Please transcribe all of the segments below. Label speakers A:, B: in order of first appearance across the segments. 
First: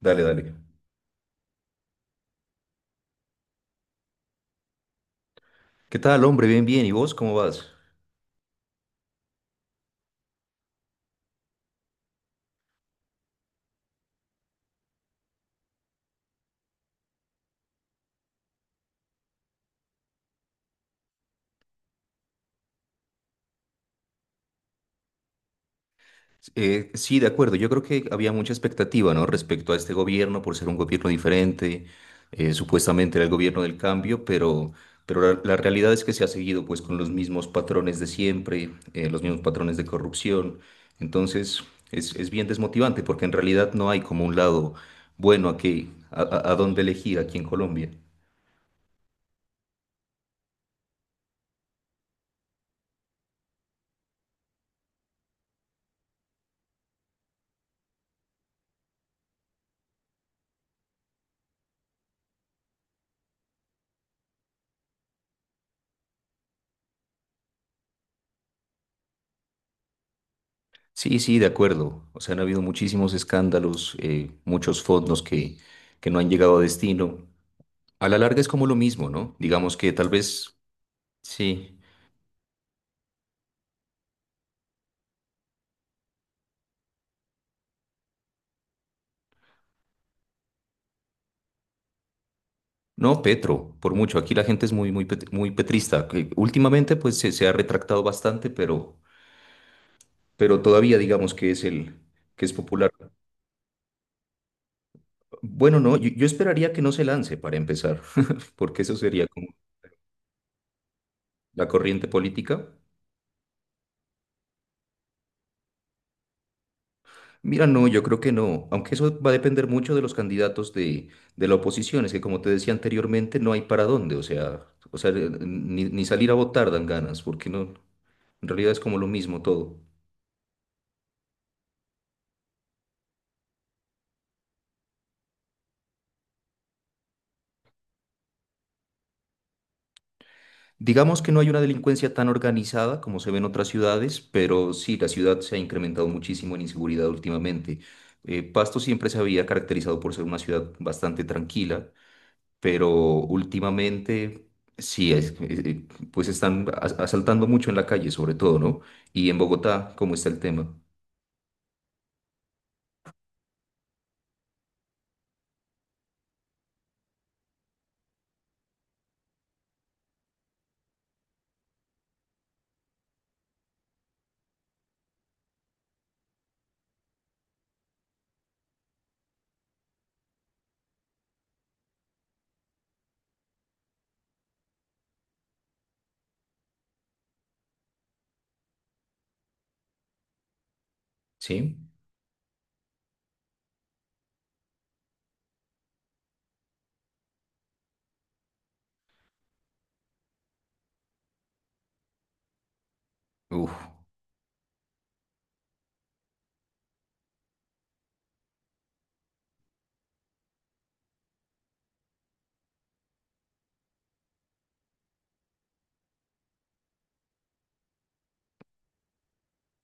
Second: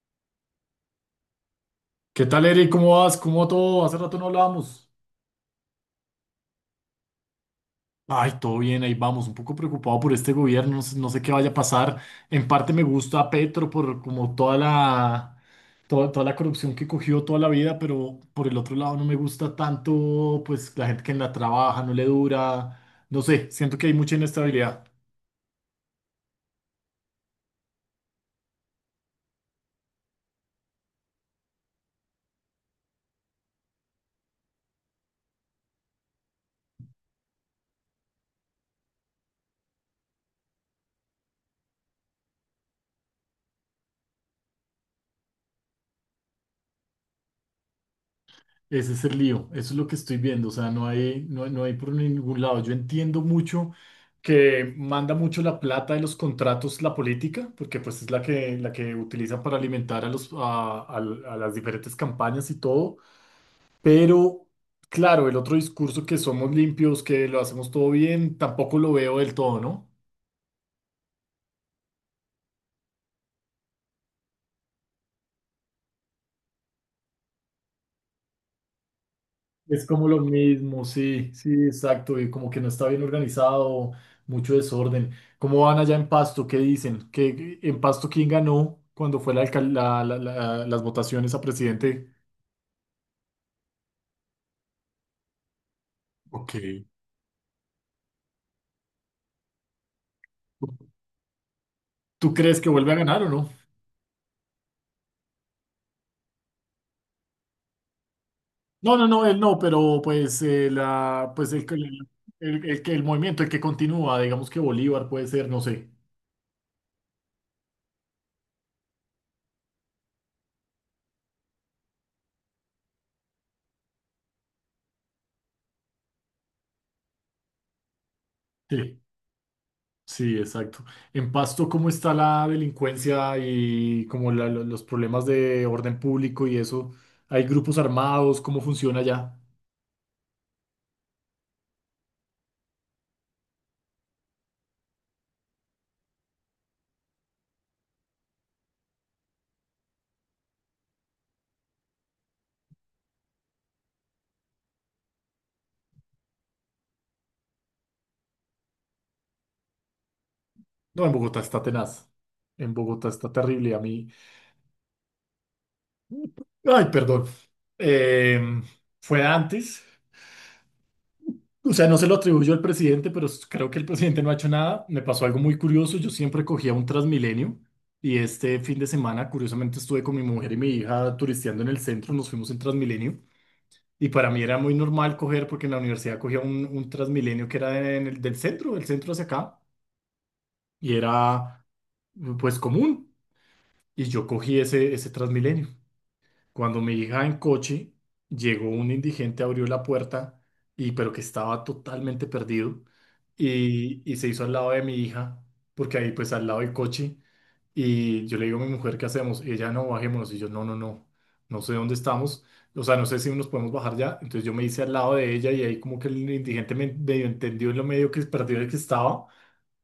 A: Dale, dale.
B: ¿Qué tal, Eric? ¿Cómo vas? ¿Cómo todo? Hace rato no hablábamos.
A: ¿Qué tal, hombre? Bien, bien. ¿Y vos cómo vas?
B: Ay, todo bien, ahí vamos. Un poco preocupado por este gobierno, no sé qué vaya a pasar. En parte me gusta a Petro por como toda la, toda la corrupción que cogió toda la vida, pero por el otro lado no me gusta tanto, pues la gente que en la trabaja no le dura. No sé, siento que hay mucha inestabilidad.
A: Sí, de acuerdo. Yo creo que había mucha expectativa, ¿no? Respecto a este gobierno, por ser un gobierno diferente. Supuestamente era el gobierno del cambio, pero la realidad es que se ha seguido, pues, con los mismos patrones de siempre, los mismos patrones de corrupción. Entonces, es bien desmotivante porque en realidad no hay como un lado bueno aquí, a dónde elegir aquí en Colombia.
B: Ese es el lío, eso es lo que estoy viendo, o sea, no hay por ningún lado. Yo entiendo mucho que manda mucho la plata de los contratos la política, porque pues es la que utilizan para alimentar a los, a las diferentes campañas y todo. Pero, claro, el otro discurso que somos limpios, que lo hacemos todo bien, tampoco lo veo del todo, ¿no?
A: Sí, sí, de acuerdo. O sea, han habido muchísimos escándalos, muchos fondos que no han llegado a destino. A la larga es como lo mismo, ¿no? Digamos
B: Es
A: que
B: como
A: tal
B: lo
A: vez,
B: mismo, sí, sí,
A: sí.
B: exacto, y como que no está bien organizado, mucho desorden. ¿Cómo van allá en Pasto? ¿Qué dicen? ¿Qué, en Pasto quién ganó cuando fue la, alcal- la- la- la- las votaciones a presidente?
A: No, Petro, por mucho. Aquí la gente es muy, muy, muy petrista, que
B: Ok.
A: últimamente, pues, se ha retractado bastante, pero todavía digamos que
B: ¿Tú
A: que es
B: crees que
A: popular.
B: vuelve a ganar o no?
A: Bueno, no, yo esperaría que no se lance para empezar, porque
B: No,
A: eso
B: no, no,
A: sería
B: él
A: como
B: no, pero pues, la, pues el,
A: la
B: que-
A: corriente política.
B: el, el movimiento, el que continúa, digamos que Bolívar puede ser, no sé.
A: Mira, no, yo creo que no, aunque eso va a depender mucho de los candidatos de la oposición, es que como te decía anteriormente, no hay para dónde, o sea, ni salir a votar dan ganas, porque no, en realidad es como
B: Sí.
A: lo mismo todo.
B: Sí, exacto. En Pasto, ¿cómo está la delincuencia y como los problemas de orden público y eso? ¿Hay grupos armados? ¿Cómo funciona allá?
A: Digamos que no hay una delincuencia tan organizada como se ve en otras ciudades, pero sí, la ciudad se ha incrementado muchísimo en inseguridad últimamente. Pasto siempre se había caracterizado por ser una ciudad bastante tranquila, pero últimamente sí, pues están asaltando mucho en la calle, sobre todo, ¿no? Y en Bogotá, ¿cómo está el tema?
B: No, en Bogotá está tenaz. En Bogotá está terrible. A mí, ay, perdón. Em, Fue antes. O sea, no se lo atribuyo al presidente, pero creo que el presidente no ha hecho nada. Me pasó algo muy curioso. Yo siempre cogía un Transmilenio y este fin de semana, curiosamente, estuve con mi mujer y mi hija turisteando en el centro. Nos fuimos en Transmilenio. Y para mí era muy normal coger, porque en la universidad cogía un Transmilenio que era del centro, del centro hacia acá, y era
A: ¿Sí?
B: pues común. Y yo cogí ese Transmilenio. Cuando mi hija en coche, llegó un indigente, abrió la puerta y pero que estaba totalmente perdido
A: Uf.
B: y se hizo al lado de mi hija, porque ahí pues al lado del coche, y yo le digo a mi mujer, ¿qué hacemos? Ella, no, bajémonos, y yo, no, no, no, no sé dónde estamos, o sea, no sé si nos podemos bajar ya. Entonces yo me hice al lado de ella y ahí como que el indigente me medio entendió en lo medio que perdido que estaba,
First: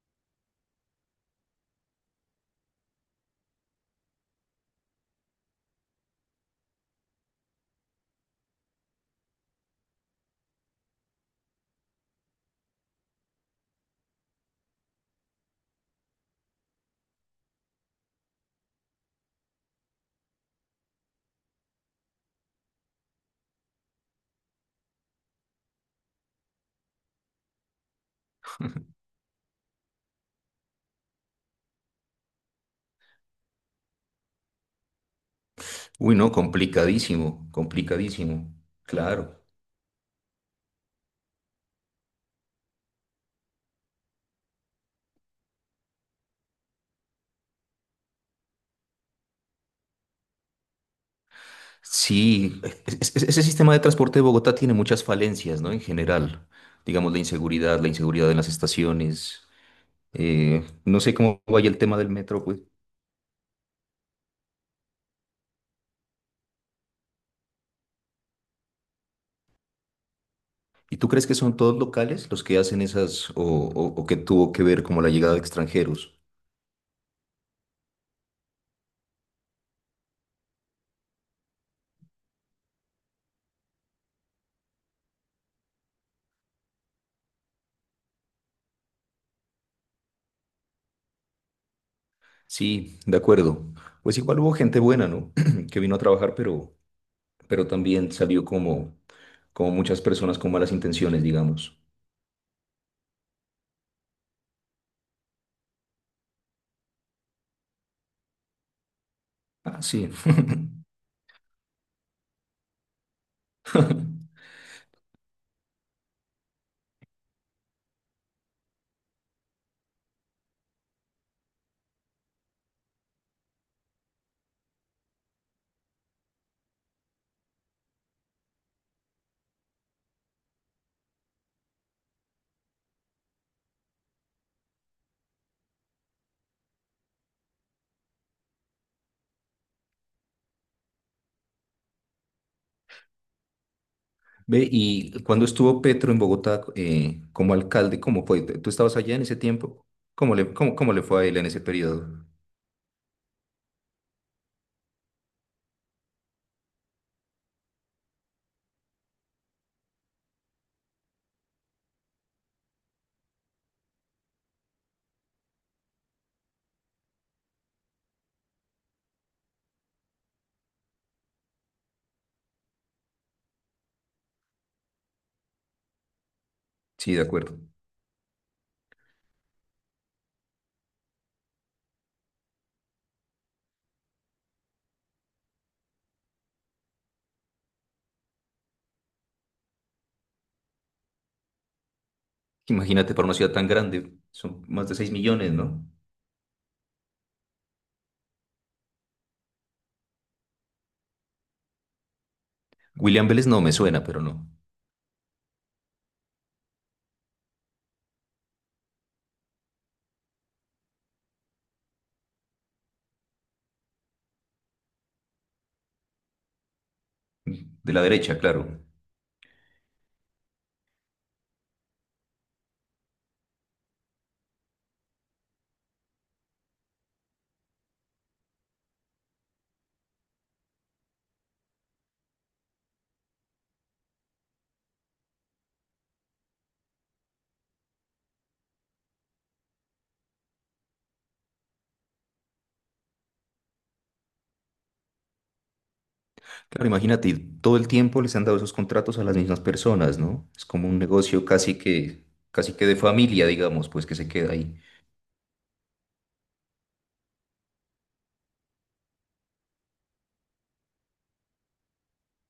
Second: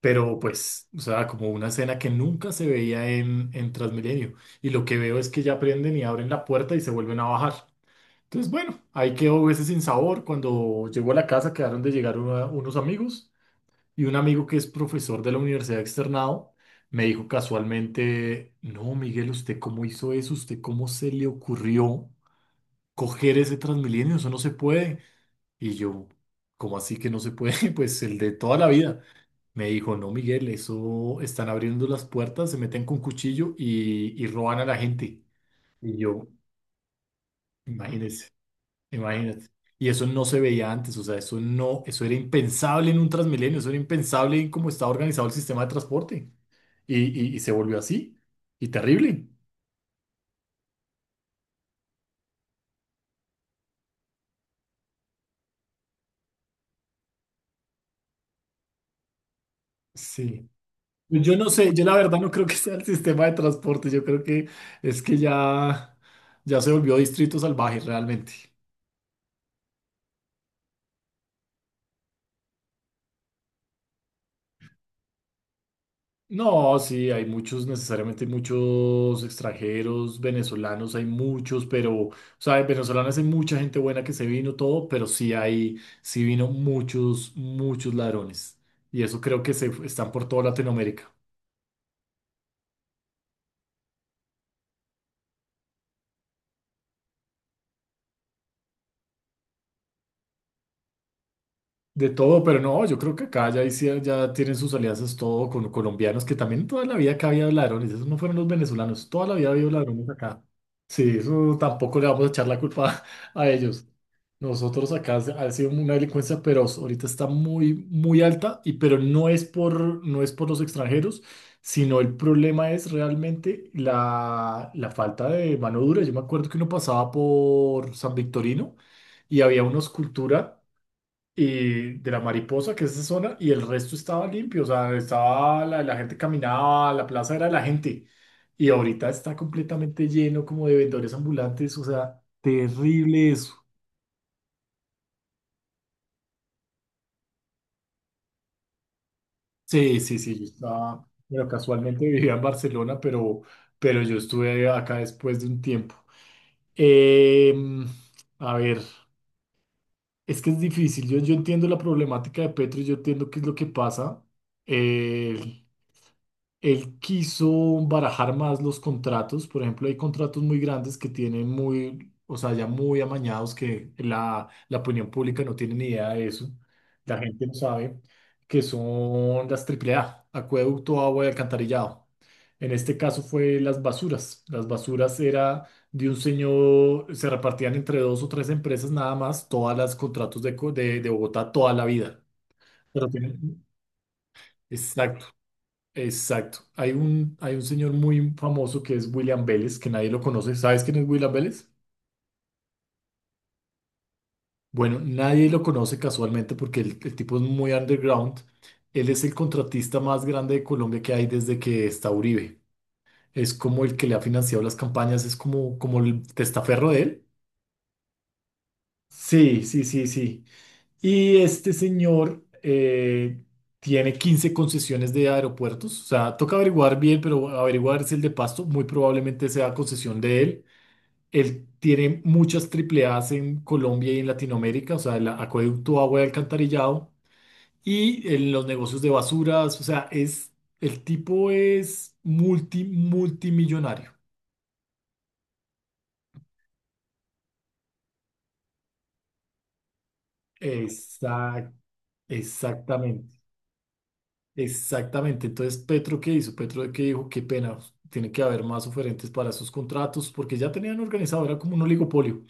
B: pero pues, o sea, como una escena que nunca se veía en Transmilenio. Y lo que veo es que ya prenden y abren la puerta y se vuelven a bajar. Entonces, bueno, ahí quedó ese sin sabor. Cuando llegó a la casa, quedaron de llegar unos amigos, y un amigo que es profesor de la universidad Externado me dijo casualmente, no, Miguel, ¿usted cómo hizo eso? ¿Usted cómo se le ocurrió coger ese Transmilenio? Eso no se puede. Y yo, ¿cómo así que no se puede? Pues el de toda la vida. Me dijo, no, Miguel, eso están abriendo las puertas, se meten con cuchillo y roban a la gente. Y
A: Uy,
B: yo,
A: no, complicadísimo,
B: imagínese,
A: complicadísimo, claro.
B: imagínate. Y eso no se veía antes, o sea, eso no, eso era impensable en un Transmilenio, eso era impensable en cómo estaba organizado el sistema de transporte. Y se volvió así, y terrible.
A: Sí, ese sistema de transporte de Bogotá tiene muchas falencias, ¿no? En general, digamos la inseguridad en las estaciones,
B: Sí.
A: no sé
B: Yo
A: cómo
B: no
A: vaya
B: sé,
A: el
B: yo la
A: tema del
B: verdad no
A: metro,
B: creo que
A: pues.
B: sea el sistema de transporte, yo creo que es que ya, ya se volvió distrito salvaje realmente.
A: ¿Y tú crees que son todos locales los que hacen esas o que tuvo que ver como la llegada de extranjeros?
B: No, sí, hay muchos, necesariamente hay muchos extranjeros, venezolanos, hay muchos, pero, o sea, en venezolanos hay mucha gente buena que se vino todo, pero sí hay, sí vino muchos, muchos ladrones. Y eso creo que se están por toda Latinoamérica.
A: Sí, de acuerdo. Pues igual hubo gente buena, ¿no? Que vino a trabajar, pero también salió como, como muchas personas con malas intenciones, digamos.
B: De todo, pero no, yo creo que acá ya tienen sus alianzas todo con colombianos, que también toda la vida acá había ladrones, esos no fueron los venezolanos, toda la vida había
A: Ah,
B: ladrones
A: sí.
B: acá. Sí, eso tampoco le vamos a echar la culpa a ellos. Nosotros acá ha sido una delincuencia feroz, ahorita está muy, muy alta, pero no es por, no es por los extranjeros, sino el problema es realmente la falta de mano dura. Yo me acuerdo que uno pasaba por San Victorino y había una escultura y de la Mariposa, que es esa zona, y el resto estaba limpio, o sea, estaba la gente caminaba, la plaza era de la gente, y ahorita está completamente lleno como de vendedores ambulantes, o sea, terrible eso.
A: Ve, y cuando estuvo Petro en Bogotá como alcalde, ¿cómo fue? ¿Tú estabas allá en ese tiempo?
B: Sí, sí, sí, yo
A: Cómo le
B: estaba,
A: fue a él en
B: bueno,
A: ese
B: casualmente
A: periodo?
B: vivía en Barcelona, pero yo estuve acá después de un tiempo. Em, a ver, es que es difícil. Yo entiendo la problemática de Petro, yo entiendo qué es lo que pasa. Eh, Él quiso barajar más los contratos. Por ejemplo, hay contratos muy grandes que tienen muy, o sea, ya muy amañados, que la opinión pública no tiene ni idea de eso.
A: Sí,
B: La
A: de
B: gente no
A: acuerdo.
B: sabe que son las AAA, acueducto, agua y alcantarillado. En este caso fue las basuras. Las basuras era de un señor, se repartían entre dos o tres empresas nada más, todas las contratos de Bogotá toda la vida. Pero
A: Imagínate, para una ciudad
B: tienen-
A: tan grande, son más de 6
B: exacto.
A: millones, ¿no?
B: Exacto. Hay un señor muy famoso que es William Vélez, que nadie lo conoce. ¿Sabes quién es William Vélez?
A: William Vélez no me suena, pero no.
B: Bueno, nadie lo conoce casualmente porque el tipo es muy underground. Él es el contratista más grande de Colombia que hay desde que está Uribe. Es como el que le ha financiado las campañas, es como el testaferro de él.
A: De la derecha, claro.
B: Sí, sí, sí, sí. Y este señor tiene 15 concesiones de aeropuertos. O sea, toca averiguar bien, pero averiguar es el de Pasto. Muy probablemente sea concesión de él. Él tiene muchas triple A's en Colombia y en Latinoamérica, o sea, el acueducto, agua y alcantarillado, y en los negocios de basuras, o sea, el tipo es multimillonario.
A: Claro, imagínate, y todo el tiempo les han dado esos contratos a las mismas personas, ¿no? Es como un negocio
B: Exact,
A: casi que de
B: exactamente,
A: familia, digamos, pues que se queda ahí.
B: exactamente. Entonces, Petro, ¿qué hizo? Petro, ¿qué dijo? Qué pena, tiene que haber más oferentes para esos contratos, porque ya tenían organizado, era como un oligopolio.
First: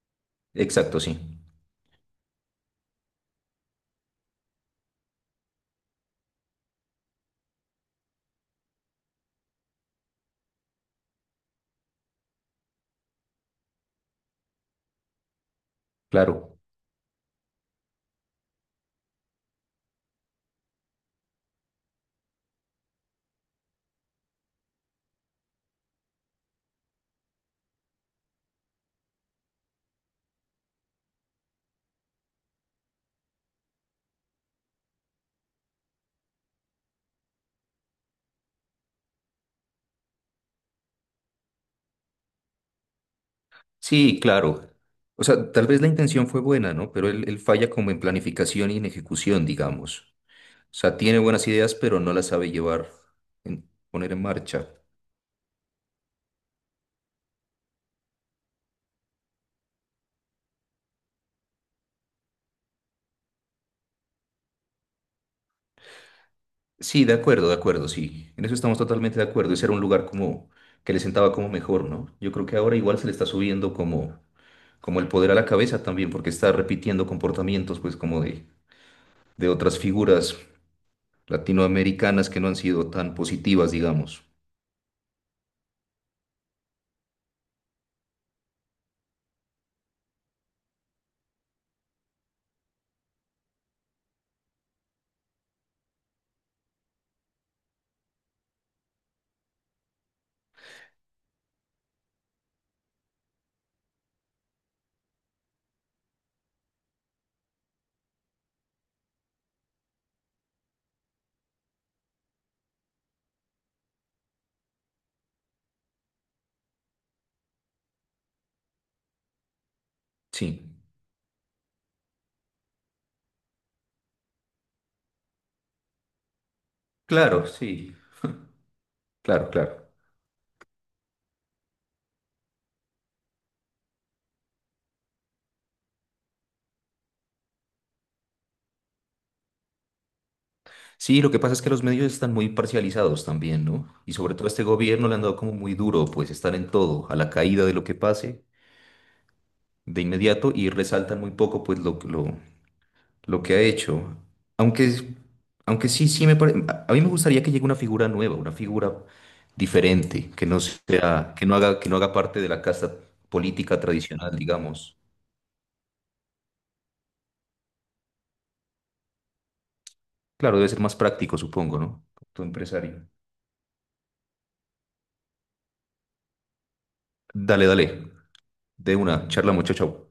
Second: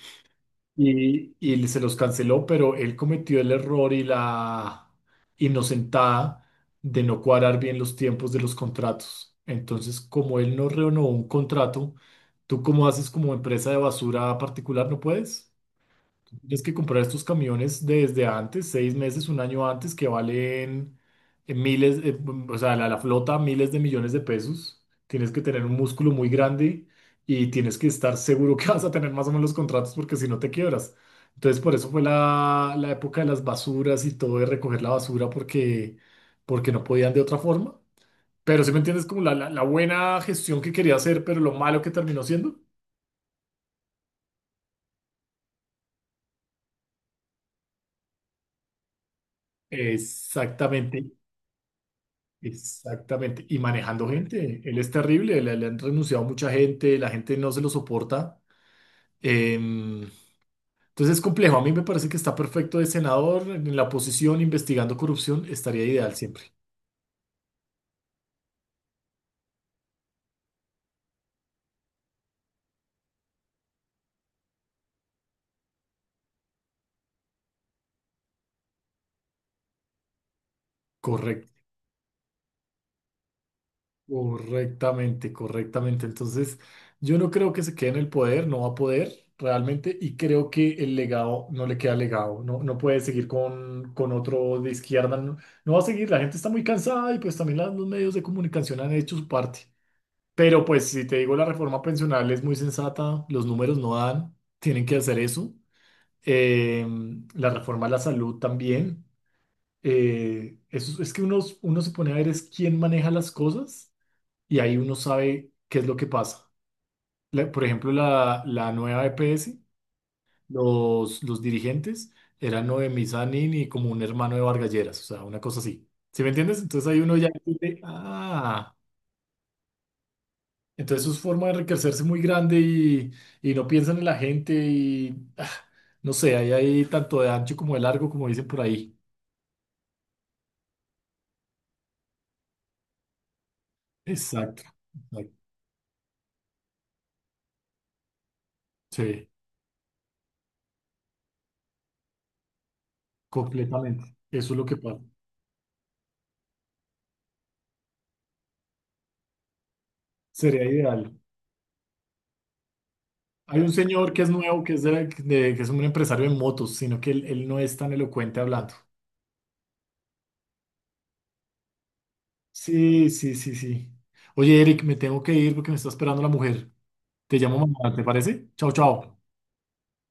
A: Exacto, sí.
B: Y se los canceló, pero él cometió el error y la inocentada de no cuadrar bien los tiempos de los contratos. Entonces, como él no renovó un contrato, ¿tú cómo haces como empresa de basura particular? ¿No puedes?
A: Claro.
B: Tienes que comprar estos camiones desde antes, 6 meses, un año antes, que valen miles, o sea, la flota, miles de millones de pesos. Tienes que tener un músculo muy grande y tienes que estar seguro que vas a tener más o menos los contratos, porque si no te quiebras. Entonces, por eso fue la época de las basuras y todo, de recoger la basura, porque, porque no podían de otra forma. Pero si me entiendes, como la buena gestión que quería hacer, pero lo malo que terminó siendo.
A: Sí, claro. O sea, tal vez la intención fue buena, ¿no? Pero él falla como en planificación y en ejecución, digamos. O sea,
B: Exactamente.
A: tiene buenas ideas, pero no las sabe llevar,
B: Exactamente. Y manejando
A: poner en
B: gente.
A: marcha.
B: Él es terrible. Le han renunciado mucha gente. La gente no se lo soporta. Em, entonces es complejo. A mí me parece que está perfecto de senador en la oposición investigando corrupción. Estaría ideal siempre.
A: Sí, de acuerdo, sí. En eso estamos totalmente de acuerdo. Ese era un lugar como que le sentaba como mejor, ¿no? Yo creo que ahora igual se le está subiendo como el poder a la cabeza también, porque está repitiendo comportamientos, pues, de otras figuras
B: Correcto.
A: latinoamericanas que no han sido tan positivas, digamos.
B: Correctamente, correctamente. Entonces, yo no creo que se quede en el poder. No va a poder realmente. Y creo que el legado no le queda legado. No, no puede seguir con otro de izquierda. No, no va a seguir. La gente está muy cansada y pues también los medios de comunicación han hecho su parte. Pero pues si te digo, la reforma pensional es muy sensata, los números no dan, tienen que hacer eso. Eh, la reforma a la salud también. Eso, es que uno se pone a ver es quién maneja las cosas y ahí uno sabe qué es lo que pasa. Por ejemplo, la nueva EPS,
A: Sí,
B: los dirigentes eran Noemí Sanín y como un hermano de Vargas Lleras, o sea, una cosa así. ¿Sí me entiendes? Entonces ahí uno ya
A: claro,
B: dice,
A: sí,
B: ah.
A: claro, claro.
B: Entonces es forma de enriquecerse muy grande y no piensan en la gente y no sé, ahí hay tanto de ancho como de largo, como dicen por ahí.
A: Sí, lo que pasa es que los medios están muy parcializados también, ¿no? Y sobre todo a
B: Exacto,
A: este gobierno le han
B: exacto.
A: dado como muy duro, pues, estar en todo, a la caída de lo que pase
B: Sí,
A: de inmediato y resaltan muy poco, pues, lo que ha
B: completamente.
A: hecho.
B: Eso es lo que pasa.
A: Aunque, aunque sí, sí me parece. A mí me gustaría que llegue una figura nueva, una figura diferente, que no
B: Sería ideal.
A: sea, que no haga parte de la casta
B: Hay un
A: política
B: señor que es
A: tradicional,
B: nuevo, que es,
A: digamos.
B: de- de- que es un empresario en motos, sino que él no es tan elocuente hablando.
A: Claro, debe ser más práctico, supongo, ¿no? Tu empresario.
B: Sí, sí, sí, sí. Oye, Eric, me tengo que ir porque me está esperando la mujer. Te llamo
A: Dale,
B: mañana, ¿te
A: dale.
B: parece? Chao,
A: De
B: chao.
A: una, charla, muchacho.